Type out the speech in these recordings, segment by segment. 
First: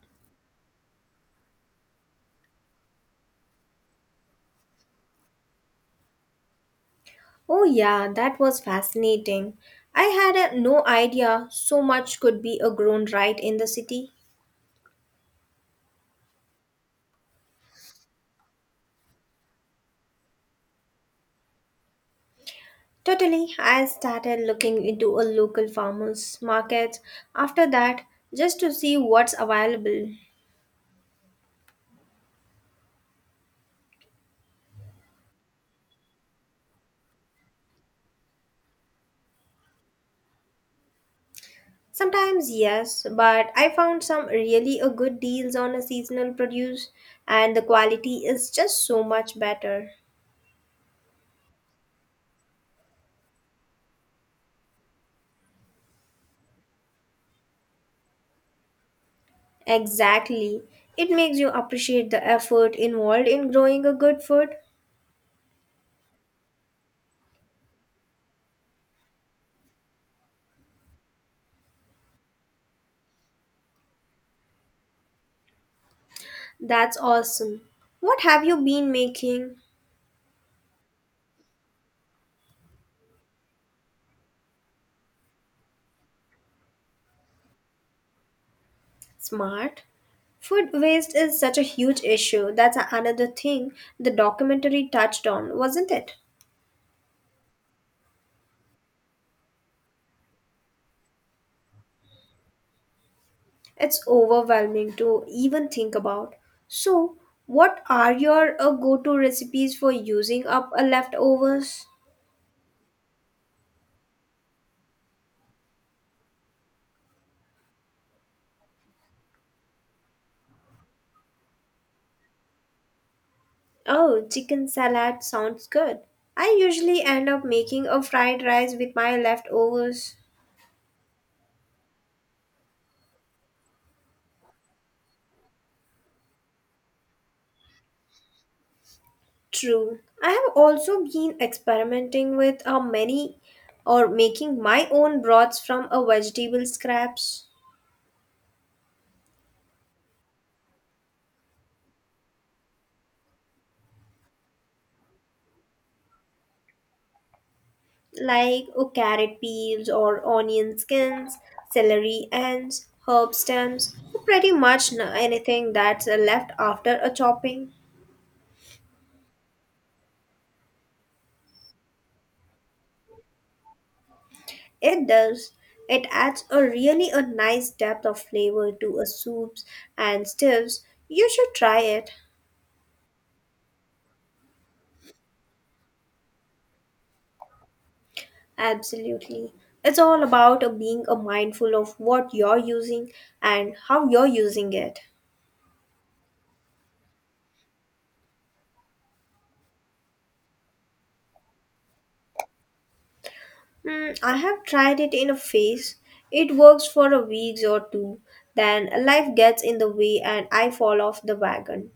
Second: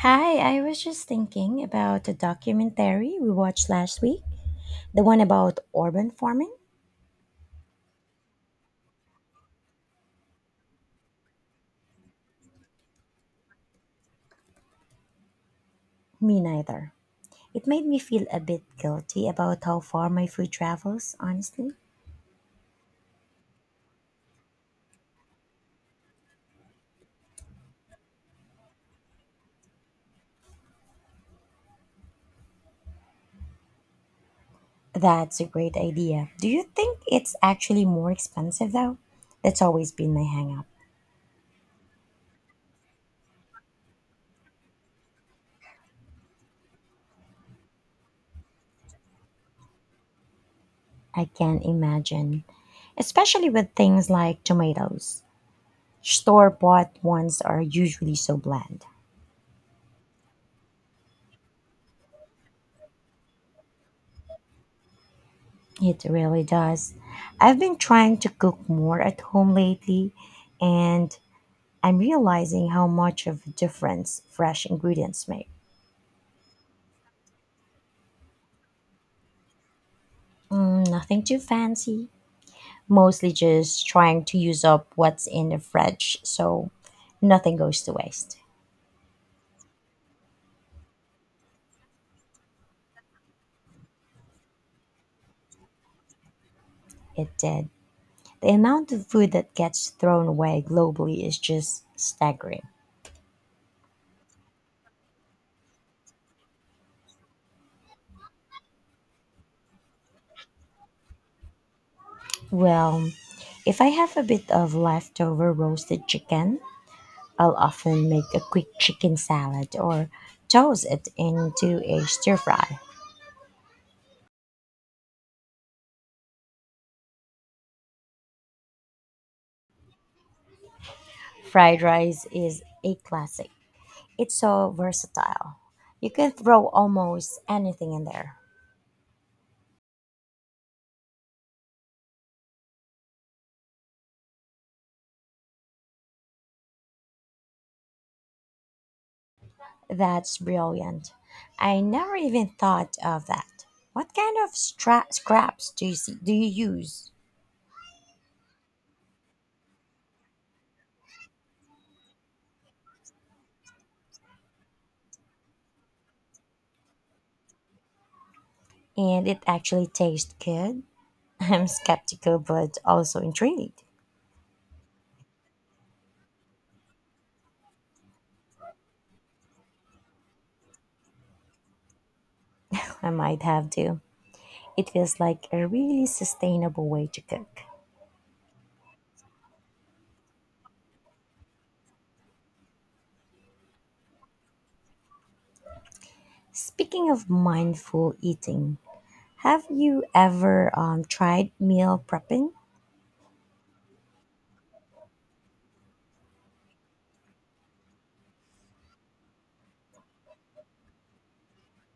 Hi, I was just thinking about the documentary we watched last week, the one about urban farming. Oh, yeah, that was fascinating. I had no idea so much could be a grown right in the city. Me neither. It made me feel a bit guilty about how far my food travels, honestly. Totally, I started looking into a local farmers market after that just to see what's available. That's a great idea. Do you think it's actually more expensive though? That's always been my hang up. Sometimes yes, but I found some really a good deals on a seasonal produce, and the quality is just so much better. I can't imagine. Especially with things like tomatoes. Store bought ones are usually so bland. Exactly. It makes you appreciate the effort involved in growing a good food. It really does. I've been trying to cook more at home lately, and I'm realizing how much of a difference fresh ingredients make. That's awesome. What have you been making? Mm, nothing too fancy, mostly just trying to use up what's in the fridge so nothing goes to waste. Smart. Food waste is such a huge issue. Another thing the documentary touched on, wasn't it? It did. The amount of food that gets thrown away globally is just staggering. It's overwhelming to even think about. So, what are your go to recipes for using up leftovers? Well, if I have a bit of leftover roasted chicken, I'll often make a quick chicken salad or toss it into a stir fry. Oh, chicken salad sounds good. I usually end up making a fried rice with my leftovers. Fried rice is a classic. It's so versatile. You can throw almost anything in there. True. I have also been experimenting with how many or making my own broths from a vegetable scraps That's brilliant. I never even thought of that. What kind of scraps do you use? like oh, carrot peels or onion skins, celery ends, herb stems, pretty much anything that's left after a chopping. And it actually tastes good? I'm skeptical but also intrigued. It does. It adds a really a nice depth of flavor to a soups and stews. You should try it. I might have to. It feels like a really sustainable way to cook. Absolutely. It's all about being mindful of what you're using and how you're using it. Speaking of mindful eating, have you ever tried meal prepping? Hmm, I have tried it in a phase. It works for a week or two, then life gets in the way and I fall off the wagon.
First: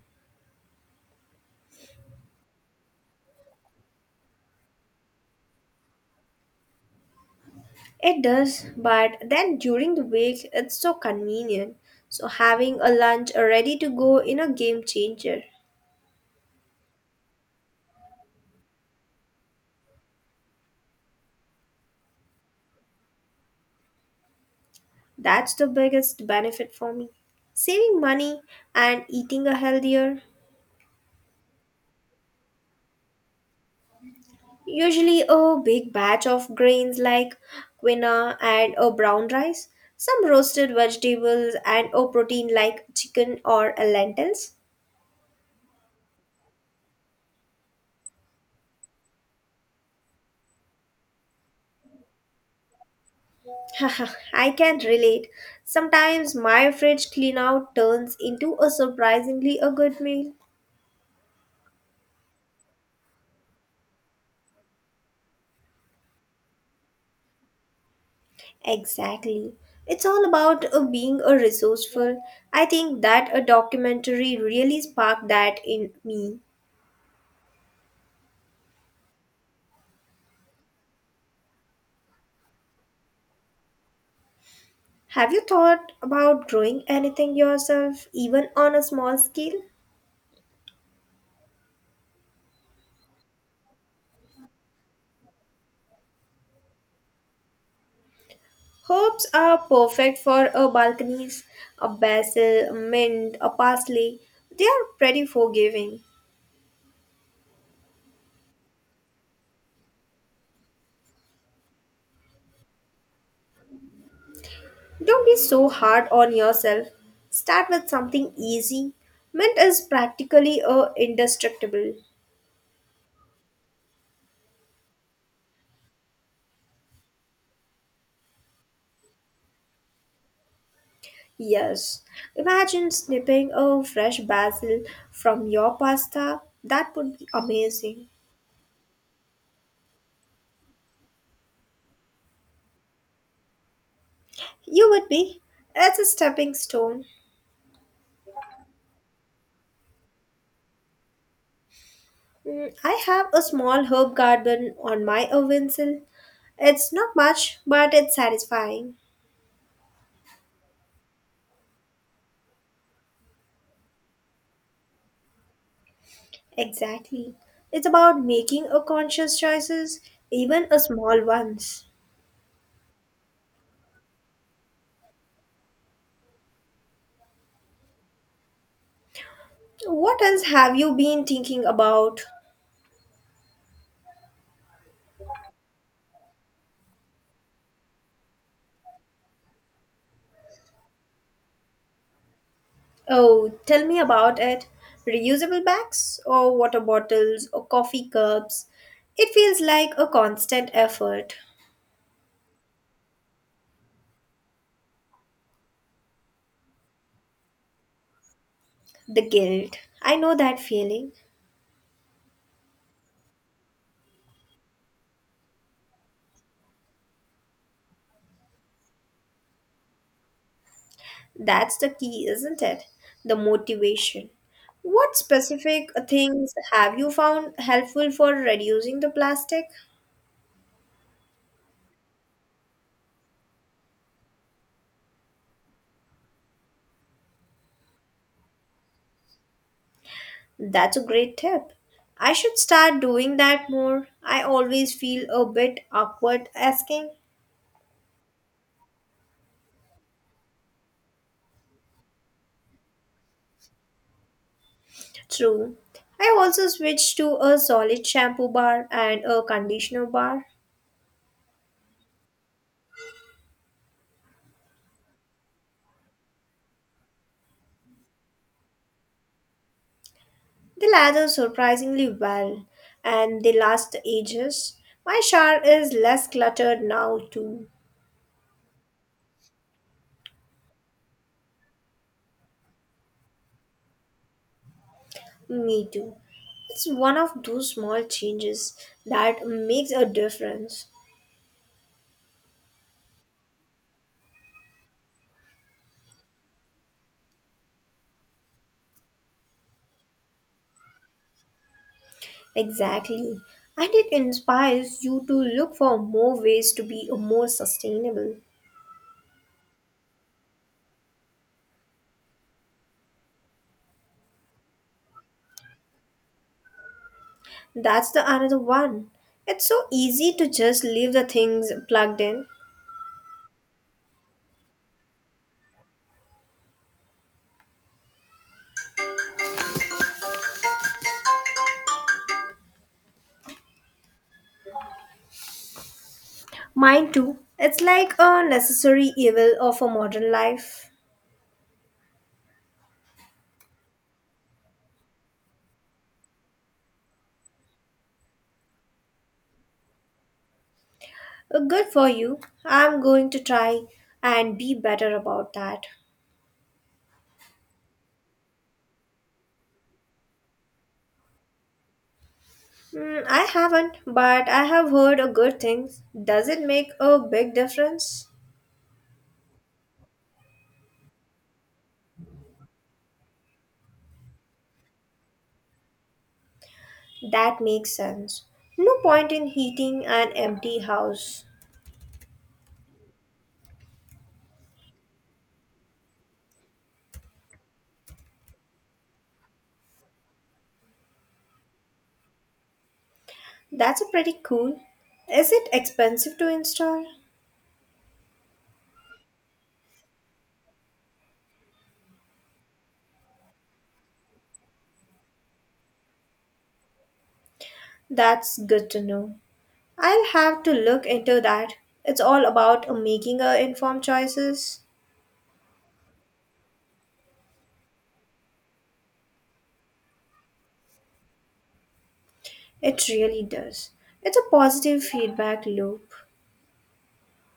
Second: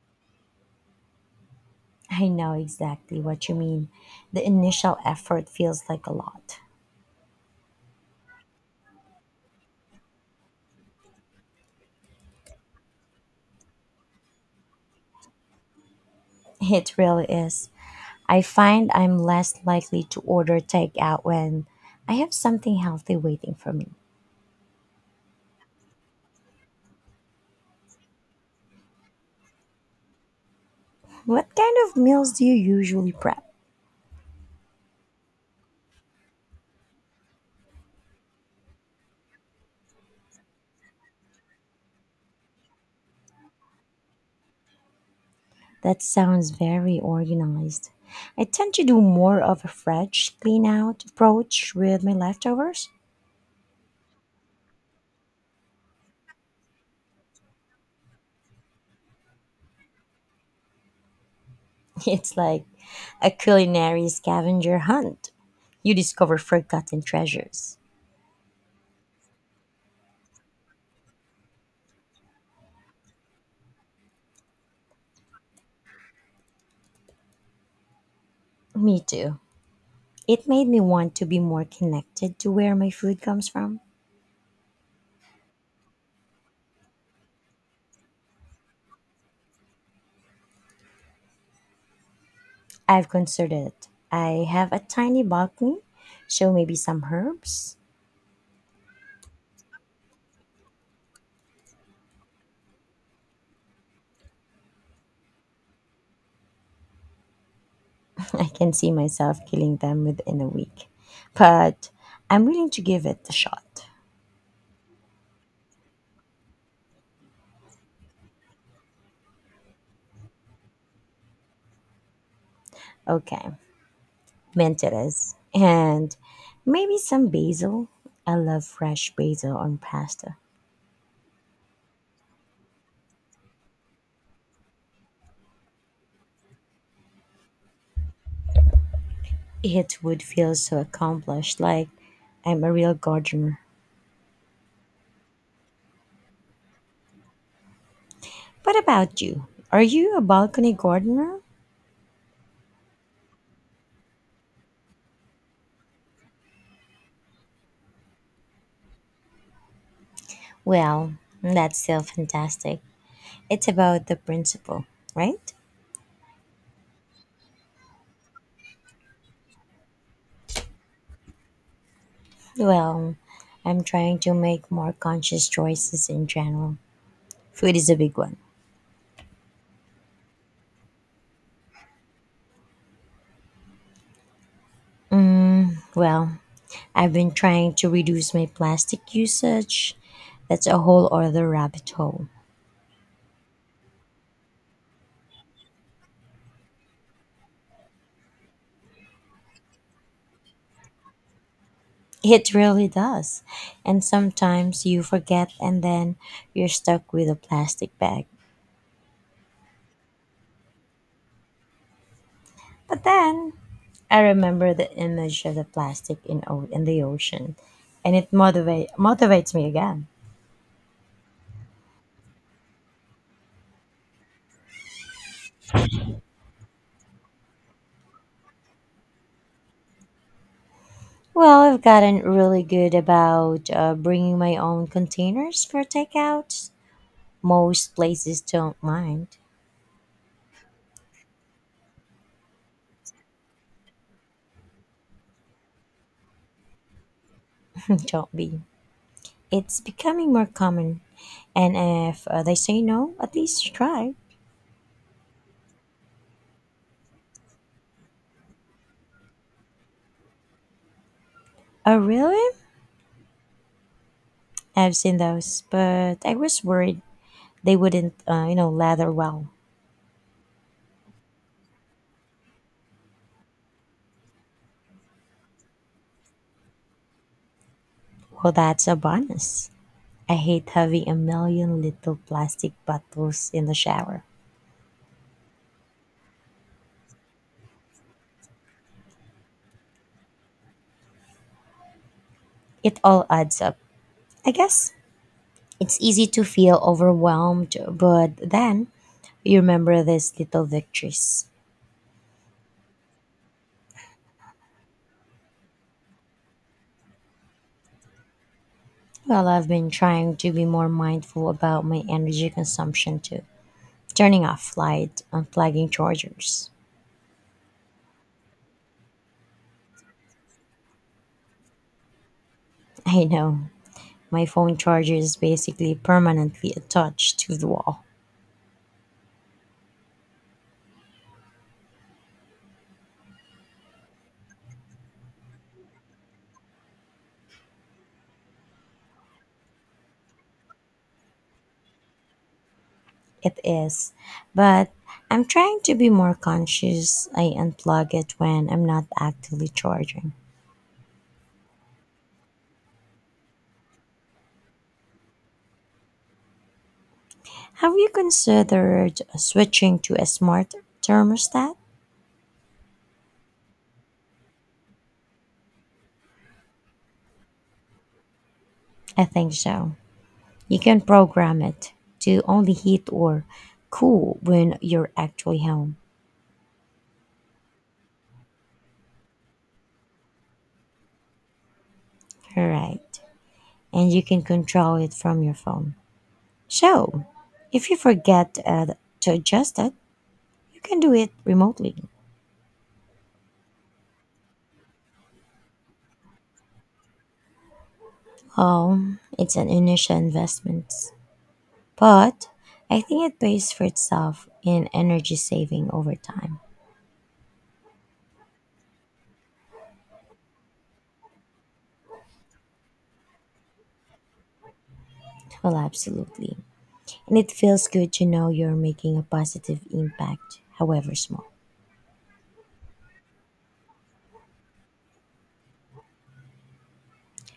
I know exactly what you mean. The initial effort feels like a lot. It does, but then during the week, it's so convenient. So having a lunch ready to go in a game changer. It really is. I find I'm less likely to order takeout when I have something healthy waiting for me. That's the biggest benefit for me. Saving money and eating a healthier. What kind of meals do you usually prep? Usually a big batch of grains like quinoa and a brown rice, some roasted vegetables and a protein like chicken or a lentils. That sounds very organized. I tend to do more of a fresh clean out approach with my leftovers. Haha, I can relate. Sometimes my fridge clean out turns into a surprisingly a good meal. It's like a culinary scavenger hunt. You discover forgotten treasures. Exactly. It's all about being a resourceful. I think that a documentary really sparked that in me. Me too. It made me want to be more connected to where my food comes from. Have you thought about growing anything yourself, even on a small scale? I've considered it. I have a tiny balcony, so maybe some herbs. Herbs are perfect for a balconies, a basil, mint, a parsley. They are pretty forgiving. I can see myself killing them within a week. But I'm willing to give it a shot. Don't be so hard on yourself. Start with something easy. Mint is practically a indestructible. Okay, mint it is. And maybe some basil. I love fresh basil on pasta. Yes. Imagine snipping a fresh basil from your pasta. That would be amazing. It would feel so accomplished, like I'm a real gardener. You would be. That's a stepping stone. What about you? Are you a balcony gardener? Mm, I have a small herb garden on my oven sill. It's not much, but it's satisfying. Well, that's still fantastic. It's about the principle, right? Exactly. It's about making a conscious choices, even a small ones. Well, I'm trying to make more conscious choices in general. Food is a big one. What else have you been thinking about? Well, I've been trying to reduce my plastic usage. That's a whole other rabbit hole. Oh, tell me about it. Reusable bags or water bottles or coffee cups. It feels like a constant effort. It really does. And sometimes you forget and then you're stuck with a plastic bag. The guilt. I know that feeling. But then I remember the image of the plastic in the ocean and it motivates me again. That's the key, isn't it? The motivation. What specific things have you found helpful for reducing the plastic? Well, I've gotten really good about bringing my own containers for takeout. Most places don't mind. That's a great tip. I should start doing that more. I always feel a bit awkward asking. don't be. It's becoming more common. And if they say no, at least try. True. I also switched to a solid shampoo bar and a conditioner bar. Oh, really? I've seen those, but I was worried they wouldn't, lather well. They lather surprisingly well and they last ages. My shower is less cluttered now, too. Well, that's a bonus. I hate having a million little plastic bottles in the shower. Me too. It's one of those small changes that makes a difference. It all adds up. I guess it's easy to feel overwhelmed, but then you remember these little victories. Exactly. And it inspires you to look for more ways to be more sustainable. Well, I've been trying to be more mindful about my energy consumption too. Turning off light, unplugging chargers. That's the another one. It's so easy to just leave the things plugged in. I know. My phone charger is basically permanently attached to the wall. Mine too. It's like a necessary evil of a modern life. It is. But I'm trying to be more conscious. I unplug it when I'm not actively charging. Good for you. I'm going to try and be better about that. Have you considered switching to a smart thermostat? Hmm, I haven't, but I have heard a good things. Does it make a big difference? I think so. You can program it to only heat or cool when you're actually home. That makes sense. No point in heating an empty house. All right. And you can control it from your phone. So, if you forget to adjust it, you can do it remotely. That's a pretty cool. Is it expensive to install? It's an initial investment, but I think it pays for itself in energy saving over time. That's good to know. I'll have to look into that. It's all about making informed choices. Well, absolutely. And it feels good to know you're making a positive impact, however small. It really does. It's a positive feedback loop.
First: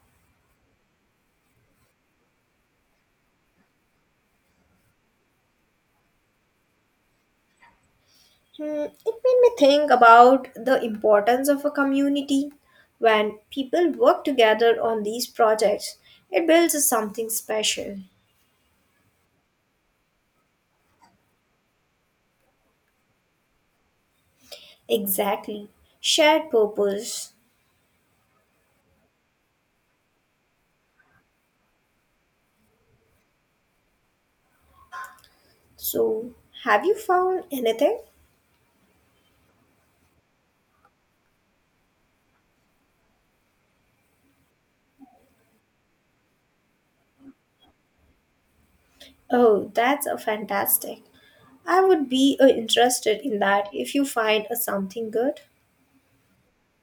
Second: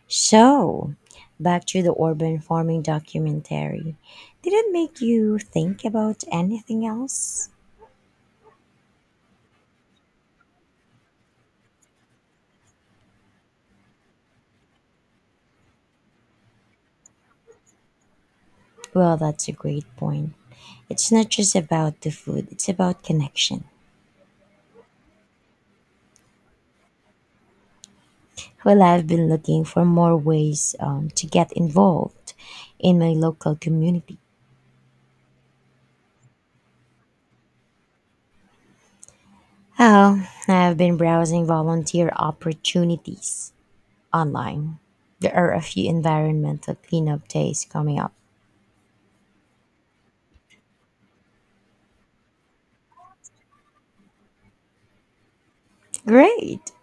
So, back to the urban farming documentary. Did it make you think about anything else? Hmm, it made me think about the importance of a community. When people work together on these projects, it builds something special. Well, that's a great point. It's not just about the food, it's about connection. Exactly. Shared purpose. Well, I've been looking for more ways to get involved in my local community. So, have you found anything? Oh, I've been browsing volunteer opportunities online. There are a few environmental cleanup days coming up. Oh, that's a fantastic. I would be interested in that if you find something good. Great!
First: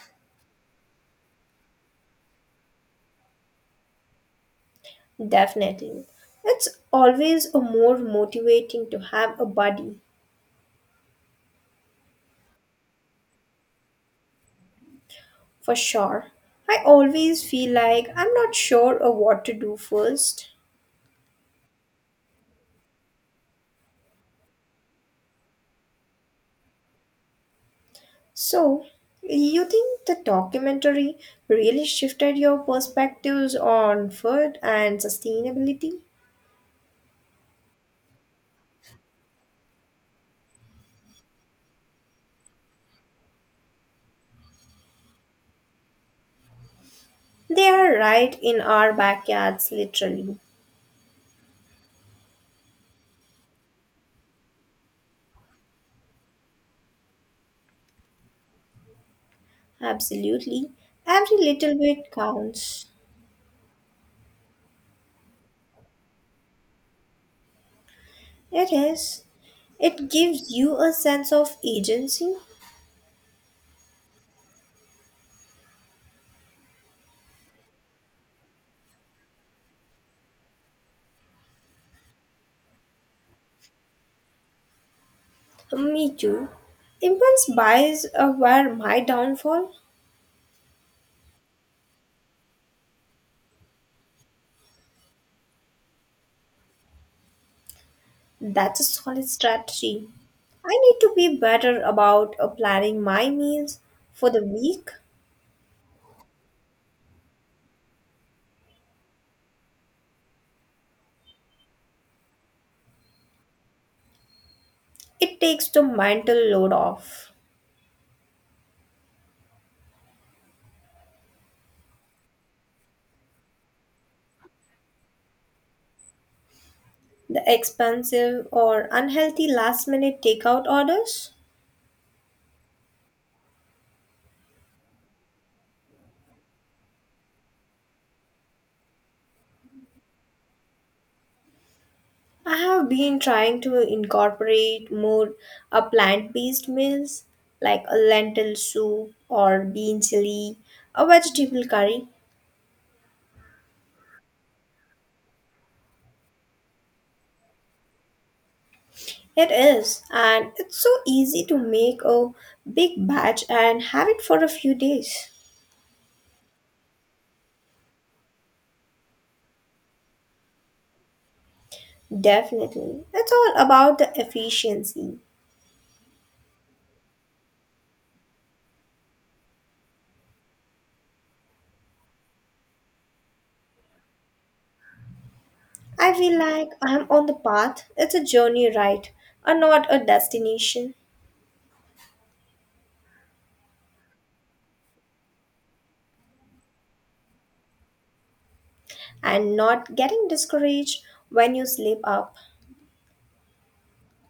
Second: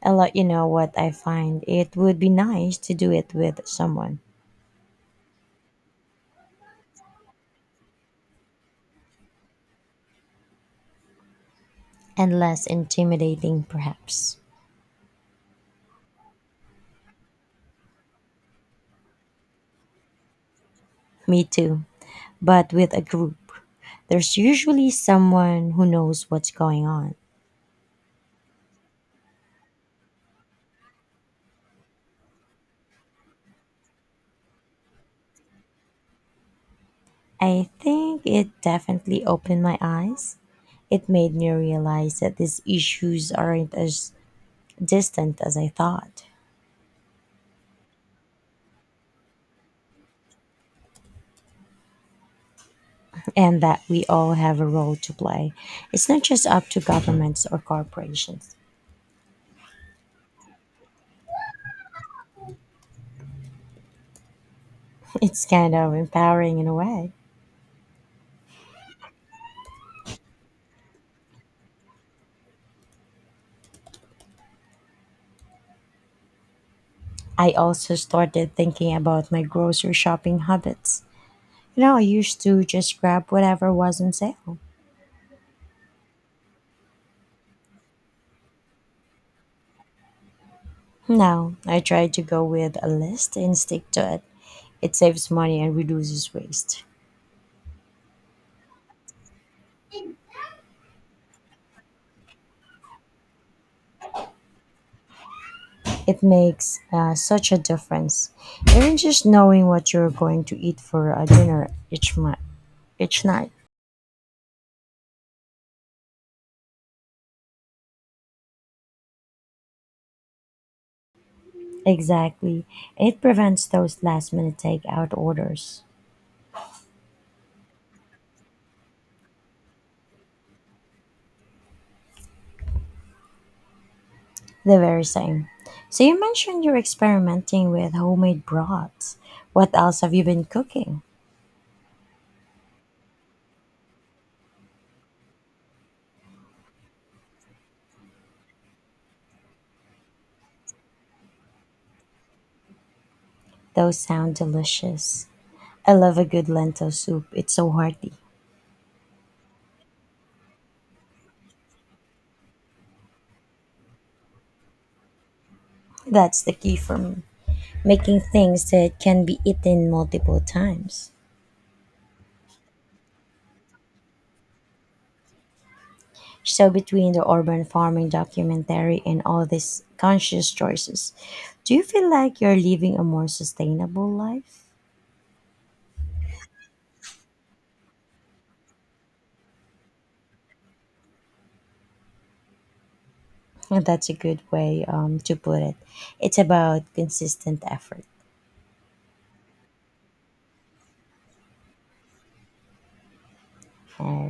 I'll let you know what I find. It would be nice to do it with someone Definitely. It's always a more motivating to have a buddy. and less intimidating, perhaps. For sure. I always feel like I'm not sure of what to do first. Me too, but with a group. There's usually someone who knows what's going on. So, you think the documentary really shifted your perspectives on food and sustainability? I think it definitely opened my eyes. It made me realize that these issues aren't as distant as I thought, They are right in our backyards, literally. and that we all have a role to play. It's not just up to governments or corporations. Absolutely. Every little bit counts. It's kind of empowering in a way. It is. It gives you a sense of agency. I also started thinking about my grocery shopping habits. You know, I used to just grab whatever was on sale. Me too. Impulse buys were my downfall. Now, I try to go with a list and stick to it. It saves money and reduces waste. That's a solid strategy. I need to be better about planning my meals for the week. It makes such a difference. Even just knowing what you're going to eat for a dinner each month. Each night. It takes the mental load off. Exactly. It prevents those last minute takeout orders. The expensive or unhealthy last minute takeout orders. The very same. So you mentioned you're experimenting with homemade broths. What else have you been cooking? I have been trying to incorporate more plant based meals like a lentil soup or bean chili, a vegetable curry. Those sound delicious. I love a good lentil soup. It's so hearty. It is, and it's so easy to make a big batch and have it for a few days. That's the key for me. Making things that can be eaten multiple times. Definitely. It's all about the efficiency. So between the urban farming documentary and all these conscious choices, do you feel like you're living a more sustainable life? I feel like I'm on the path. It's a journey, right? And not a destination. Well, that's a good way to put it. It's about consistent effort. And not getting discouraged when you slip up. All